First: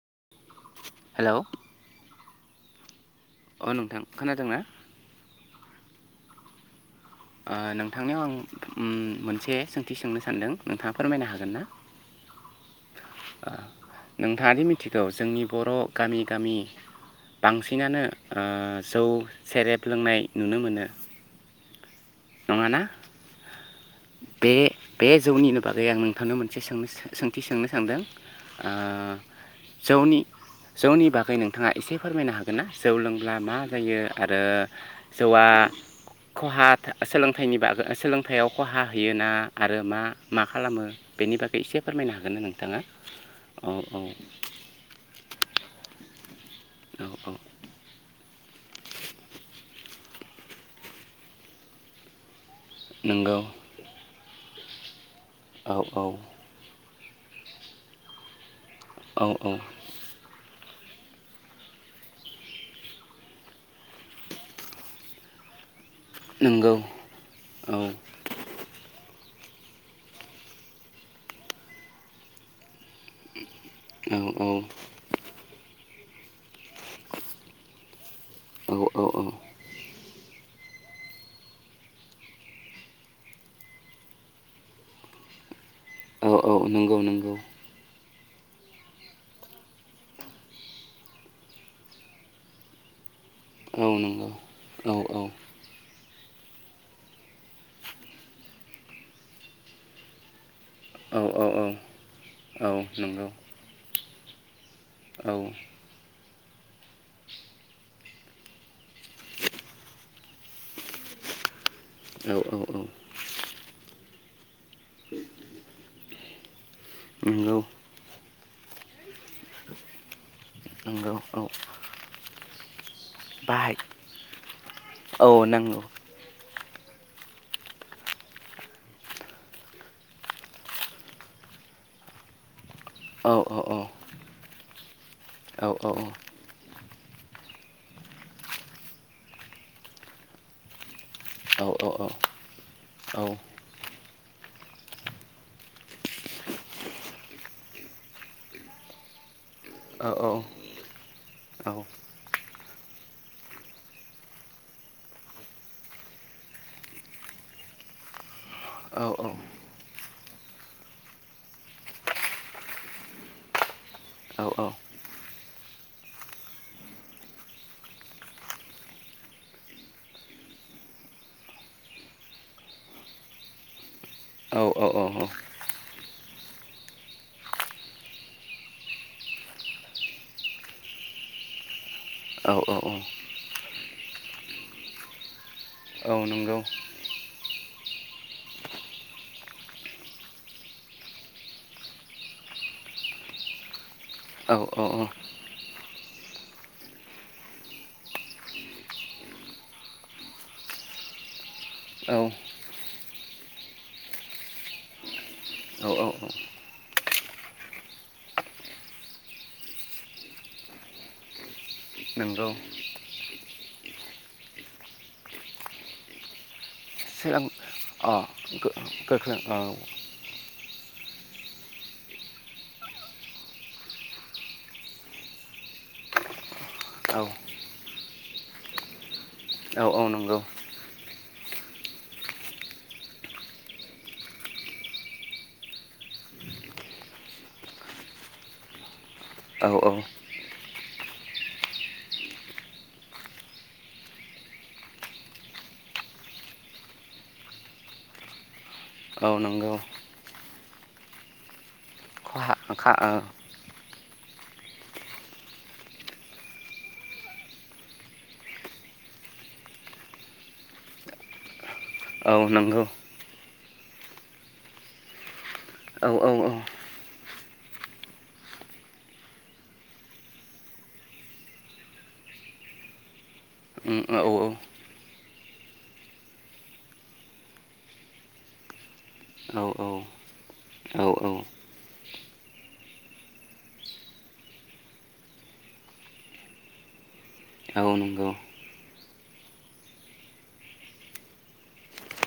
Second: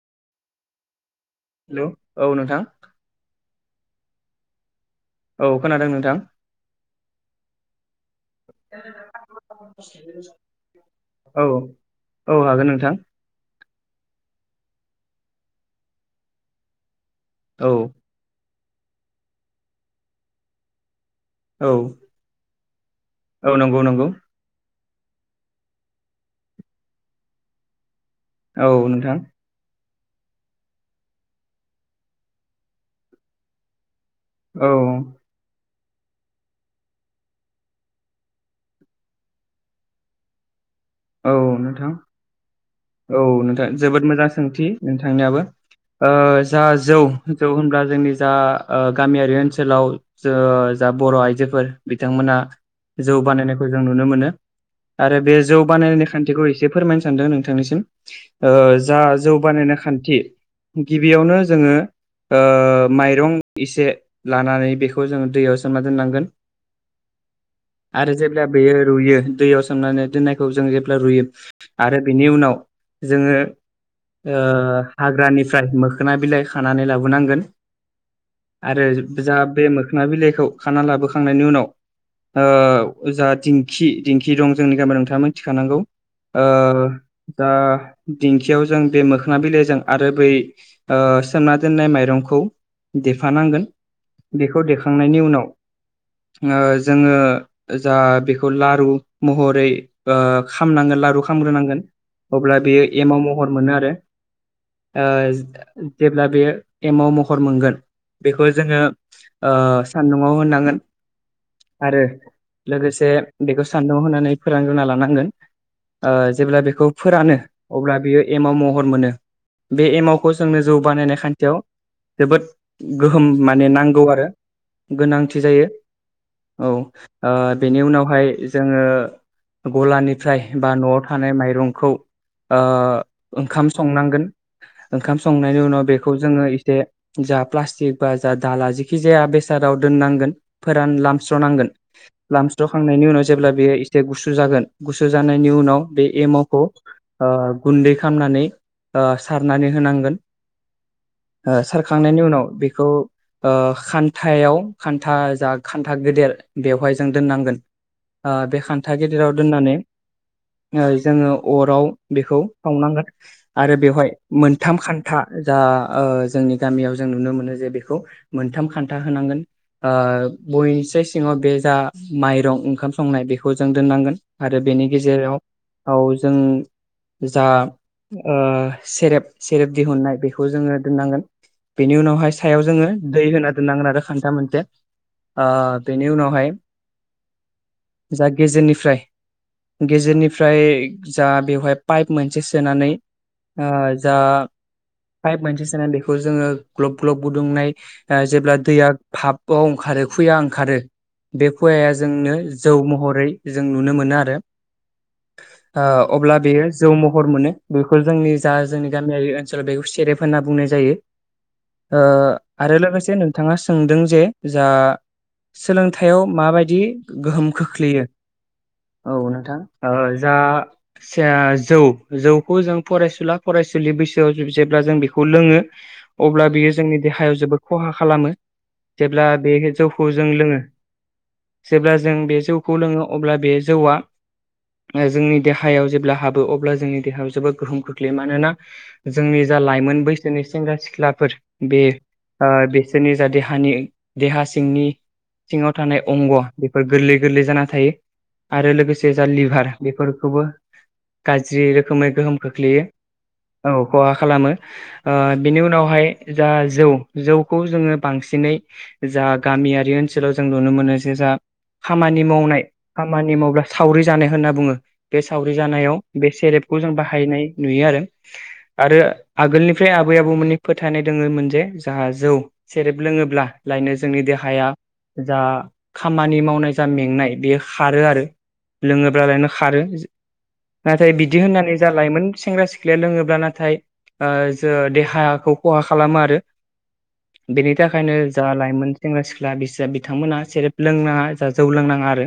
[inaudible] Hello औ नोंथां [inaudible] अ नोंथां खोनादोंना? औ खोनादों नोंथां। ओ नोंथांनियाव आं उम मोनसे सोंथि सोंनो सानदों नोंथाङा फोरमायनो औ हागोन ना? औ हागोन नोंथां नोंथाङादि मिथिगौ जोंनि बर गामि गामि औ बांसिनानो ओ जौ सेरेब लोंनाय नुनो मोनो। औ नङा ना? गौ नंगौ। बे जौनिनो बागै आं नोंथांनो मोनसे सोंनो सोंथि सोंनो सानदों। ओ औ नोंथां जौनि जौनि बागै नोंथाङा इसे फोरमायनो हागोन ना जौ लोंब्ला मा जायो? आरो औ जौआ खहा सोलोंथाइनि बागै सोलोंथायाव खहा होयोना आरो मा मा?? खालामो औ बेनि बागै एसे नोंथां फोरमायनो हागोन ना नोंथाङा औ नोंथां औ औ जोबोद मोजां सोंथि नोंथांनियाबो ओ जा जौ औ औ जौ होनब्ला जोंनि जा ओ गामियारि ओनसोलाव ज जा बर आइजोफोर बिथांमोना जौ नंगौ बानायनायखौ जों नुनो मोनो। आरो बे जौ औ औ बानायनि खान्थि खौ इसे फोरमायनो सानदों नोंथांनिसिम ओ जा औ जौ औ बानायनाय खान्थि गिबियावनो जोङो माइरं इसे लानानै बेखौ जोङो दैयाव सोमना नांगोन नंगौ औ आरो जेब्ला बेयो रुयो दैयाव सोंनानै दो खौ जों जेब्ला रुयो आरो बिनि उनाव जोङो औ ओ औ हाग्रानिफ्राय मो खोना बिलाय खानानै लाबोनांगोन आरो औ जा बे मो मोखोना बिलाइखौ खाना लाबोखांनायनि उनाव जा दिंखि दिंखि दं जोंनि गामियाव नोंथां थिखानांगौ औ औ ओ नंगौ नंगौ जा दिंखियाव जों बे मोखोना बिलाइजों आरो बै सोमना दोननाय माइरंखौ दे थानांगोन औ नंगौ बेखौ औ देखांनायनि उनाव जोङो जा बेखौ लारु महरै ओ खामनांगोन औ लारु औ खामग्रोनांगोन अब्ला औ बेयो एमाव नंगौ महर मोनो आरो ओ औ दे जेब्ला बे एमाव महर मोनगोन बेखौ जोङो ओ सान्दुआव होनांगोन। आरो औ औ लोगोसे बेखौ सान्दुंआव होननानै फोरानग्रो गोन ओ जेब्ला बेखौ फोरानो नंगौ अब्ला बियो एमाव महर मोनो। बे एमावखौ जोंनो जौ नंगौ बानायनाय औ खान्थियाव जोबोद गोहोम माने बाहाय नांगौ आरो औ गोनांथि जायो। नांगौ औ अ बेनि उनावहाय जोङो गलानिफ्राय बा नआव थानाय माइरंखौ अ औ औ ओंखाम औ संनांगोन। ओंखाम संनायनि औ उनाव बेखौ जोङो एसे। जा प्लास्टिक बा जा दाला जेखि जाया बेसादाव दोननांगोन फोरान लाम औ स्रनांगोन औ लामस्र खांनायनि उनाव जेब्ला बेयो एसे गुसु जागोन गुसु जानायनि उनाव बे एमाखौ अ गुन्दै खालामनानै अ सारनानै होनांगोन अ सारखांनायनि उनाव बेखो खौ ओ खान्थायाव खान्था जा खान्था गेदेर बेवहाय जों दोननांगोन ओ बे खा न्था औ गेदेराव दोननानै ओ जोङो अराव बेखौ सावनांगोन आरो बेवहाय औ औ मोनथाम खान्था जा ओ जोंनि गामियाव जों नुनो मोनो जे बेखौ मोनथाम खान्था होनांगोन ओ बयनिस्राय सिङाव बे जा माइरं ओंखाम संनाय बेखौ बेखौ जों दोननांगोन औ आरो औ बेनि औ गेजेराव औ जों जा ओ सेरेब सेरेब दिहुननाय बेखौ जोङो दोननांगोन। बेनि उनाव हाय औ सायाव जोङो औ दै होना दोननांगोन आरो खान्था मोनसे ओ बेनि औ उनावहाय नंगौ जा गेजेरनिफ्राय-गेजेरनिफ्राय जा बेवहाय पाइप मोनसे सोनानै ओ जा औ औ पाइप मोनसे सोनानै दैखौ जोङो ग्लब ग्लब ओ गुदुंनाय जेब्ला दैया भाबाव ओंखारो खुया ओंखारो बे खुवाया औ जोंनो जौ महरै जों नुनो मोनो आरो ओ औ औ अब्ला बेयो जौ महर मोनो बेखौ जोंनि जा जोंनि गामियारि ओनसोलाव बेखौ सेरेफ होनना बुंनाय जायो। ओ नंगौ आरो लोगोसे नों नोंथाङा सोंदों जे जा सोलोंथायाव माबायदि सोरां गोहोम खोख्लैयो अ गो- औ गोख्रों नोंथां ओ जा जा जौ जौखौ जों फरायसुला फरायसुलि बैसोआव जे जेब्ला जों बेखौ लोङो अब्ला बियो जोंनि औ देहायाव जोबोद खहा खालामो। ब्ला बे औ औ जौखौ जों नंगौ लोङो जेब्ला जों बे जौखौ लोङो अब्ला बे जौवा अ जोंनि देहायाव जेब्ला हाबो अब्ला जोंनि देहायाव जोबोद गोहोम खोख्लैयो मानोना जोंनि जा औ औ लाइमोन बैसोनि सेंग्रा सिख्लाफोर बे ओ बेसोरनि जा देहानि देहा सिंनि सिङाव थानाय अंग' बेफोर गोरलै गोरलै जाना थायो। आरो लोगोसे जा औ लिभार नंगौ बेफोर [unintelligible] गाज्रि रोखोमै गोहोम खहा खोख्लैयो खा औ औ। खहा खालामो ओ बिनि उनावहाय जा जौ जौखौ जोङो बांसिनै जा गामियारि ओनसोलाव जों नुनो मोनो जे जा खामानि औ मावनाय नंगौ खामानि मावब्ला सावरि जानाय होनना बुङो बे सावरि जानायाव औ औ बे औ सेरेबखौ जों बाहायनाय नुयो आरो आरो आगोलनिफ्राय आबै आबौमोननि फोथायनाय दोङोमोन जे जाहा जौ सेरेब लोङोब्ला लायनो उम औ जोंनि औ देहाया जा खामानि मावनाय जा मेंनाय बेयो खारो आरो लोङोब्लाालायनो औ खारो औ नाथाय बिदि होननानै जा लाायमोन सेंग्रा सिख्लाया लोङोब्ला नाथाय ओ जो देहाखौ खहा खालामो आरो। बेनि औ थाखायनो नंगौ जा लाइमोन सेंग्रा सिख्ला बिस-बिथांमोना सेरेब लोंना जौ लोंनाङा आरो।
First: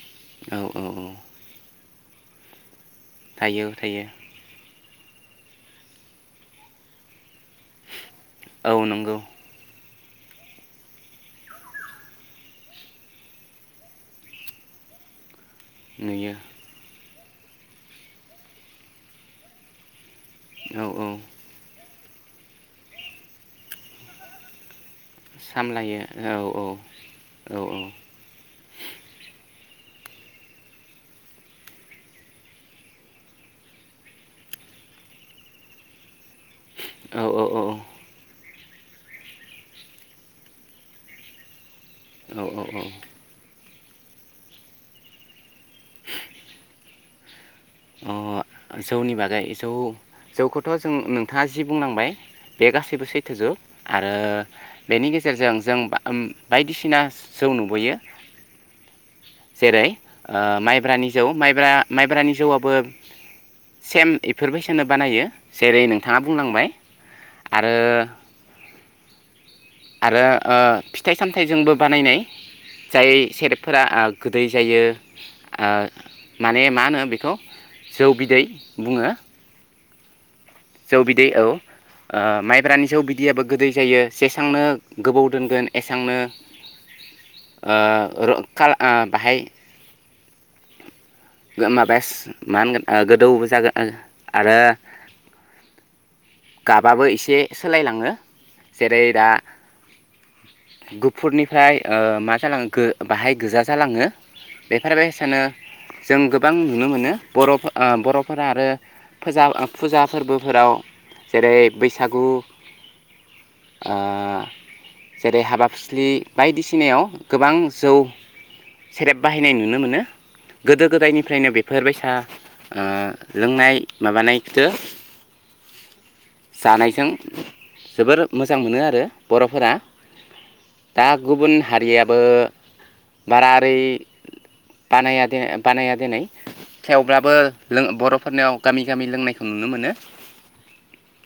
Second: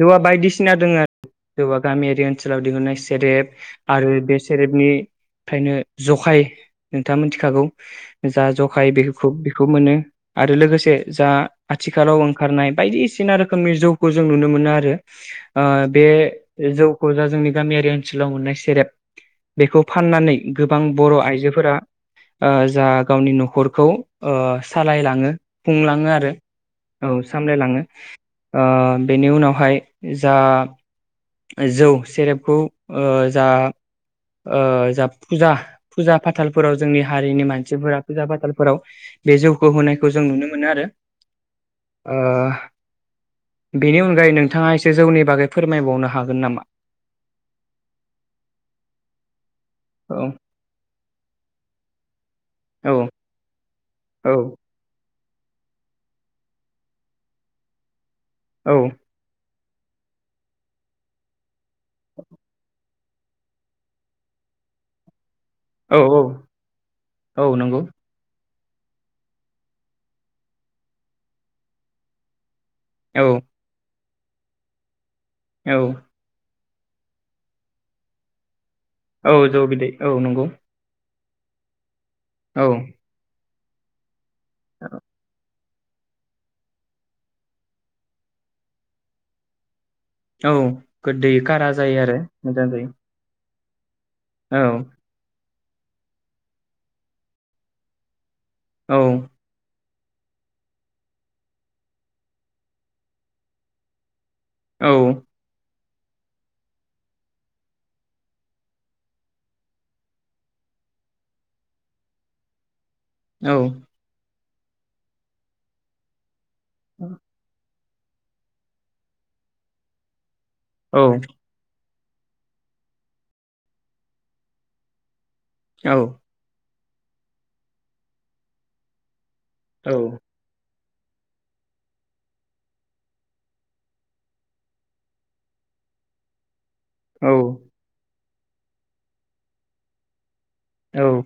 जौआ औ बायदिसिना औ दङ आ औ जौआ गामियारि ओनसोलाव दिहुननाय सि सेरेब थायो थायो आरो बे सेरेबनि फ्रायनो जखाय नोंथाङा मिथिखागौ जा औ जखाय नंगौ बेख-बेखौ मोनो। आरो लोगोसे जा आथिखालाव ओंखारनाय बायदिसि सिना रोखोमनि जौखौ जों नुनो मोनो आरो आ बे नुयो जौखौ जा जोंनि गामियारि ओनसोलाव मोननाय सेरेब बेखौ फाननानै गोबां औ औ बर आइजोफोरा अ जा गावनि नखरखौ सालायलाङो [unintelligible] सामलायो खुंलाङो औ आरो औ सामलायलाङो अ बेनि उनावहाय जा जौ सेरेबखौ अ जा अ जा फुजा फुजा फाथालफोराव जोंनि औ हारिनि औ मानसिफोरा फुजा फाथालफोराव बे जौखौ होनायखौ जों नुनो मोनो आरो औ औ अ औ बेनि अनगायै नोंथाङा एसे जौनि बागै फोरमायबावनो हाग हागोन नामा? अ जौनि बागै जौ औ जौखौथ जों नोंथाङा जि बुंनांबाय बे औ गासैबो सैथोजों आरो औ बेनि गेजेर गेजेरजों जों बायदिसिना जौ नुबोयो औ जेरै माइब्रानि जौ माइब्रा माइब्रानि जौवा बो सेम एफोरबायसानो बानायो जेरै औ नोंथाङा औ बुंलांबाय औ आरो नंगौ आरो फिथाइ सामथायाइजोंबो बानायनाय जाय औ सेरेबफोरा आ गोदै जायो आ औ माने मा होनो बेखौ जौ बिदै [inaudible] औ जौ बिदै औ नंगौ जौ बिदै औ अ औ माइब्रानि जौ बिदियाबो गोदै जायो जेसांनो गोबाव दोनगोन एसांनो ओ र खाला ओ बाहाय औ गोदै कारा जायो गोमाबास आरो मा मोजां होनगोन जायो ओ गोदौ जागोन आ आरो औ गाबाबो एसे सोलायलाङो औ जेरै दा गुफुरनिफ्राय ओ मा जालांखो बाहाय गोजा जालाङो औ बेफोरबायसानो जों गोबां नुनो मोनो बरं फो ओ बर'फोरा आरो फोजा ओ फुजा फोरबोफोराव जेरै बैसागु औ ओ जेरै हाबा फुस्लि बायदिसिनायाव गोबां जौ सेरेब बाहायनाय नुनो मोनो गोदो औ गोदायनिफ्रायनो बेफोरबायसा ओ लोंनाय माबानाय को औ। जानायजों जोबोर मोजां मोनो आरो बर'फोरा दा गुबुन हारियाबो बारा ओरै बानाया देन बानाया देनाय थेवब्लाबो लों बर' फोरनियाव गामि गामि लोंनायखौ नुनो मोनो औ।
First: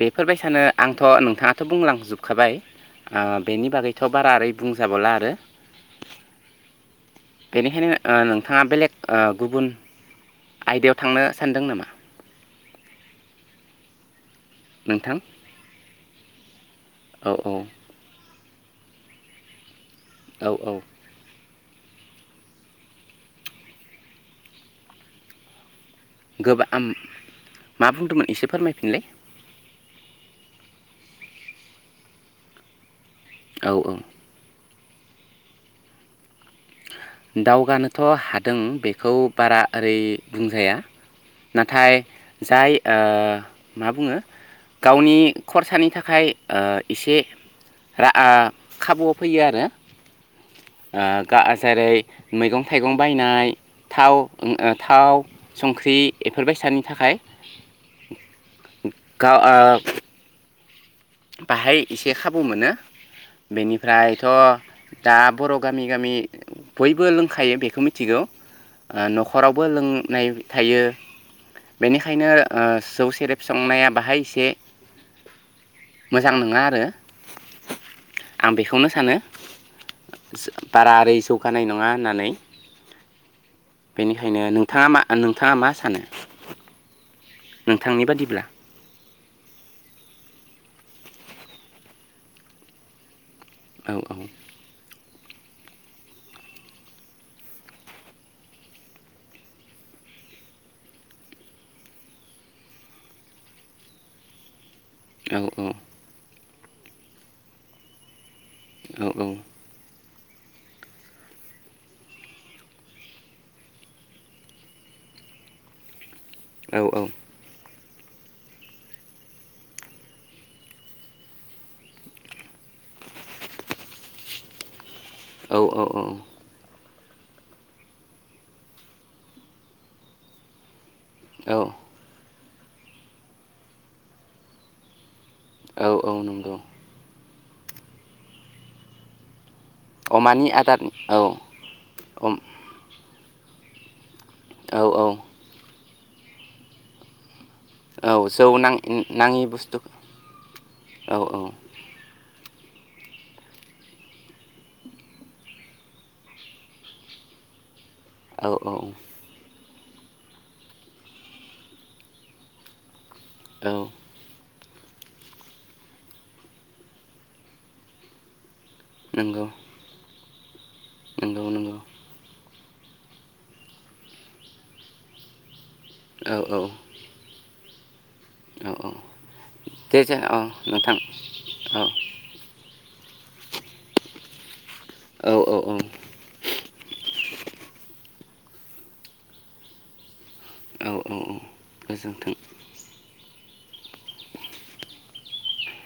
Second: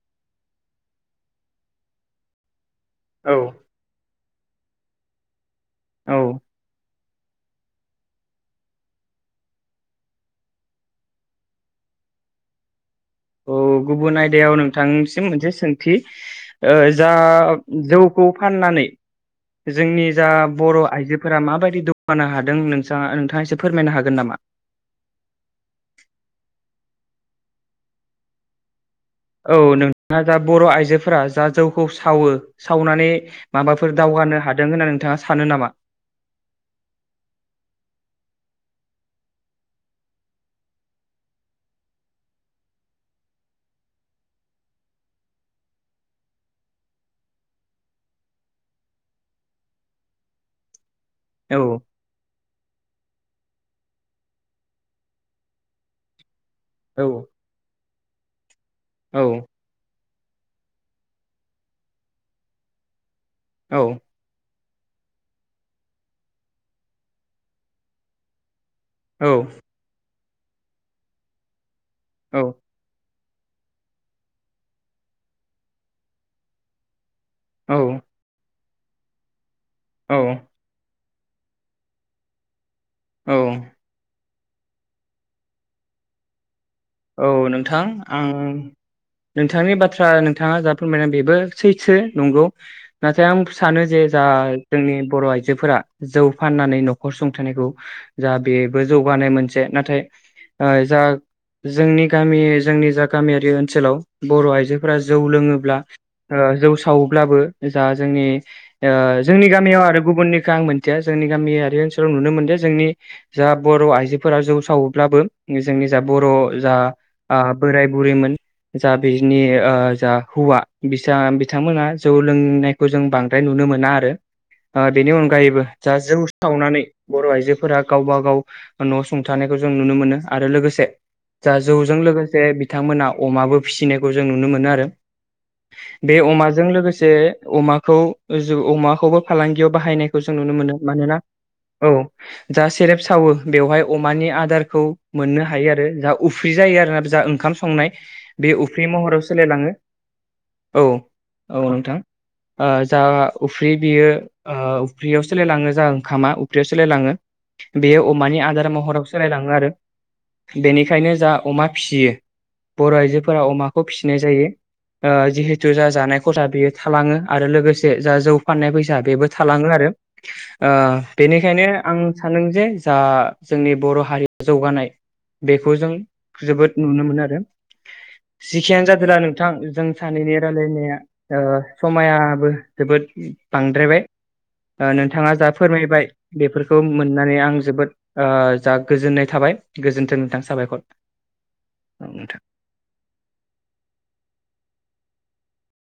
बेफोरबायसानो आंथ' नोंथाङाथ' बुंलांजोबखाबाय ओ औ बेनि बागैथ' थ' बारा ओरै बुंजाबावला आरो औ। बेनिखायनो ओ नोंथाङा बेलेग ओ गुबुन आयदायाव थांनो सानदों नामा? औ गुबुन आय याव नोंथां नोंथांनिसिम मोनसे सोंथि ओ जा औ औ जौ खौ फाननानै जोंनि जा औ औ बर' आइजोफोरा माबायदि दुपपानो हादों नोंसांआ नोंथाङा एसे फोरमायनो हागोन नामा? गोबा आं मा बुंदोंमोन एसे फोरमायफिनलाय। औ नोंथाङा जा बर' आइजोफोरा जा जौखौ सावो सावनानै औ औ माबाफोर दावगानो हायो दों होनना नोंथाङा सानो नामा? दावगानोथ' हादों बेखौ बारा ओरै बुंजाया नाथाय जाय ओ मा बुङो गावनि खरसानि थाखाय ओ एसे रा खाबुआव फैयो आरो ओ गाह औ जेरै मैगं थाइगं बायनाय थाव थाव संख्रि फोरबायसानि औ थाखाय औ [inaudible] गा ओ बाहाय एसे खाबु मोनो। औ बेनिफ्रायथ दा बर' गामि गामि बयबो लोंखायो बेखौ मिथिगौ। आ औ नखरावबो लोंनाय थायो। बेनिखायनो औ ओ जौ सेरेब। संनाया बाहाय एसे। मोजां नोङा आरो। औ। आं बेखौनो सानो। औ बारारि जौगानाय नङा होननानै औ। खायनो नोंथाङा मा नोंथाङा मा सानो? औ नोंथां नोंथांनि बादिब्ला आं। नोंथांनि बाथ्रा नोंथाङा जा फोरमायनाय बेबो सैथो नंगौ ना। आं सानो औ जे औ जा जोंनि। बर' आइजोफोरा जौ फाननानै नखर सुंथनायखौ जा बेबो जौगानाय मोनसे नाथाय ओ जा। जोंनि गामि जोंनि जा गामियारि ओनसोलाव बर' आइजो फोर जौ औ लोङोब्ला ओ जौ सावोब्लाबो जा जोंनि। ओ औ औ जोंनि गामियाव आरो। गुबुननिखौ आं मनथिया जोंनि गामियारि ओनसोलाव नुनो मोनदों जोंनि जा बर' आइजोफोरा जौ सावोब्लाबो जोंनि जा बर' जा औ आ। बोराय बुरैमोन जा बिनि ओ जा हौवा बिचा बिथांमोनहा जौ लोंनायखौ जों बांद्राय नुनो मोना आरो ओ बेनि अनगायैबो जा जौ सावनानै बर' आइजोफोरा गावब गाव न सुंथानायखौ जों नुनो मोनो आरो लोगोसे औ जा जौ जों लोगो। बिथांमोना अमाबो फिसिनायखौ जों नुनो मोनो आरो। औ औ बे नंगौ अमाजों लोगोसे अमाखौ अमाखौबो फालांगियाव बाहायनायखौ जों अमानि नुनो मोनो आदार मानोना औ औे औ जाहा सेरेब सावो बेवहाय अमानि आदारखौ औ मोननो हायो आरो। जा उफ्रि जायो आरोना जा ओंखाम संनाय औ जौ बे नां उफ्रि महराव नाङि सोलायलाङो बुस्थु औ औ नोंथां। ओ जा उफ्रि बियो ओ उफ्रियाव सोलायलाङो जा ओंखामा उफ्रियाव सोलायलाङो। बेयो अमानि औ आदार औ महराव सोलायलाङो आरो। बेनि फ्रायनो जा अमा फिसियो बर' आइजो फोरा अमाखौ फिसिनाय जायो। ओ जिहेथु जा जानाय खथा बेयो थालाङो आरो लोगोसे जा जौ फाननाय फैसा बेबो नंगौ थालाङो आरो। ओ नंगौ बेनिखायनो नंगौ आं सानोदों जे जा जोंनि बर' हारियाव जौगानाय बे खौ जों औ औ जोबोद नुनो मोनो आरो। औ जिखियानो औ जादोंला नोंथां जों दे जे सानैनि औ रायलायनाया नोंथां ओ औ समायाबो जोबोद बांद्रायबाय ओ नोंथाङा औ जा औ औ फोरमायबाय बेफोरखौ मोननानै आं जोबोद ओ जा गोजोननाय थाबाय गोजोन्थों नोंथां। साबायखर औ औ औ औ नोंथां। गोजोन्थों।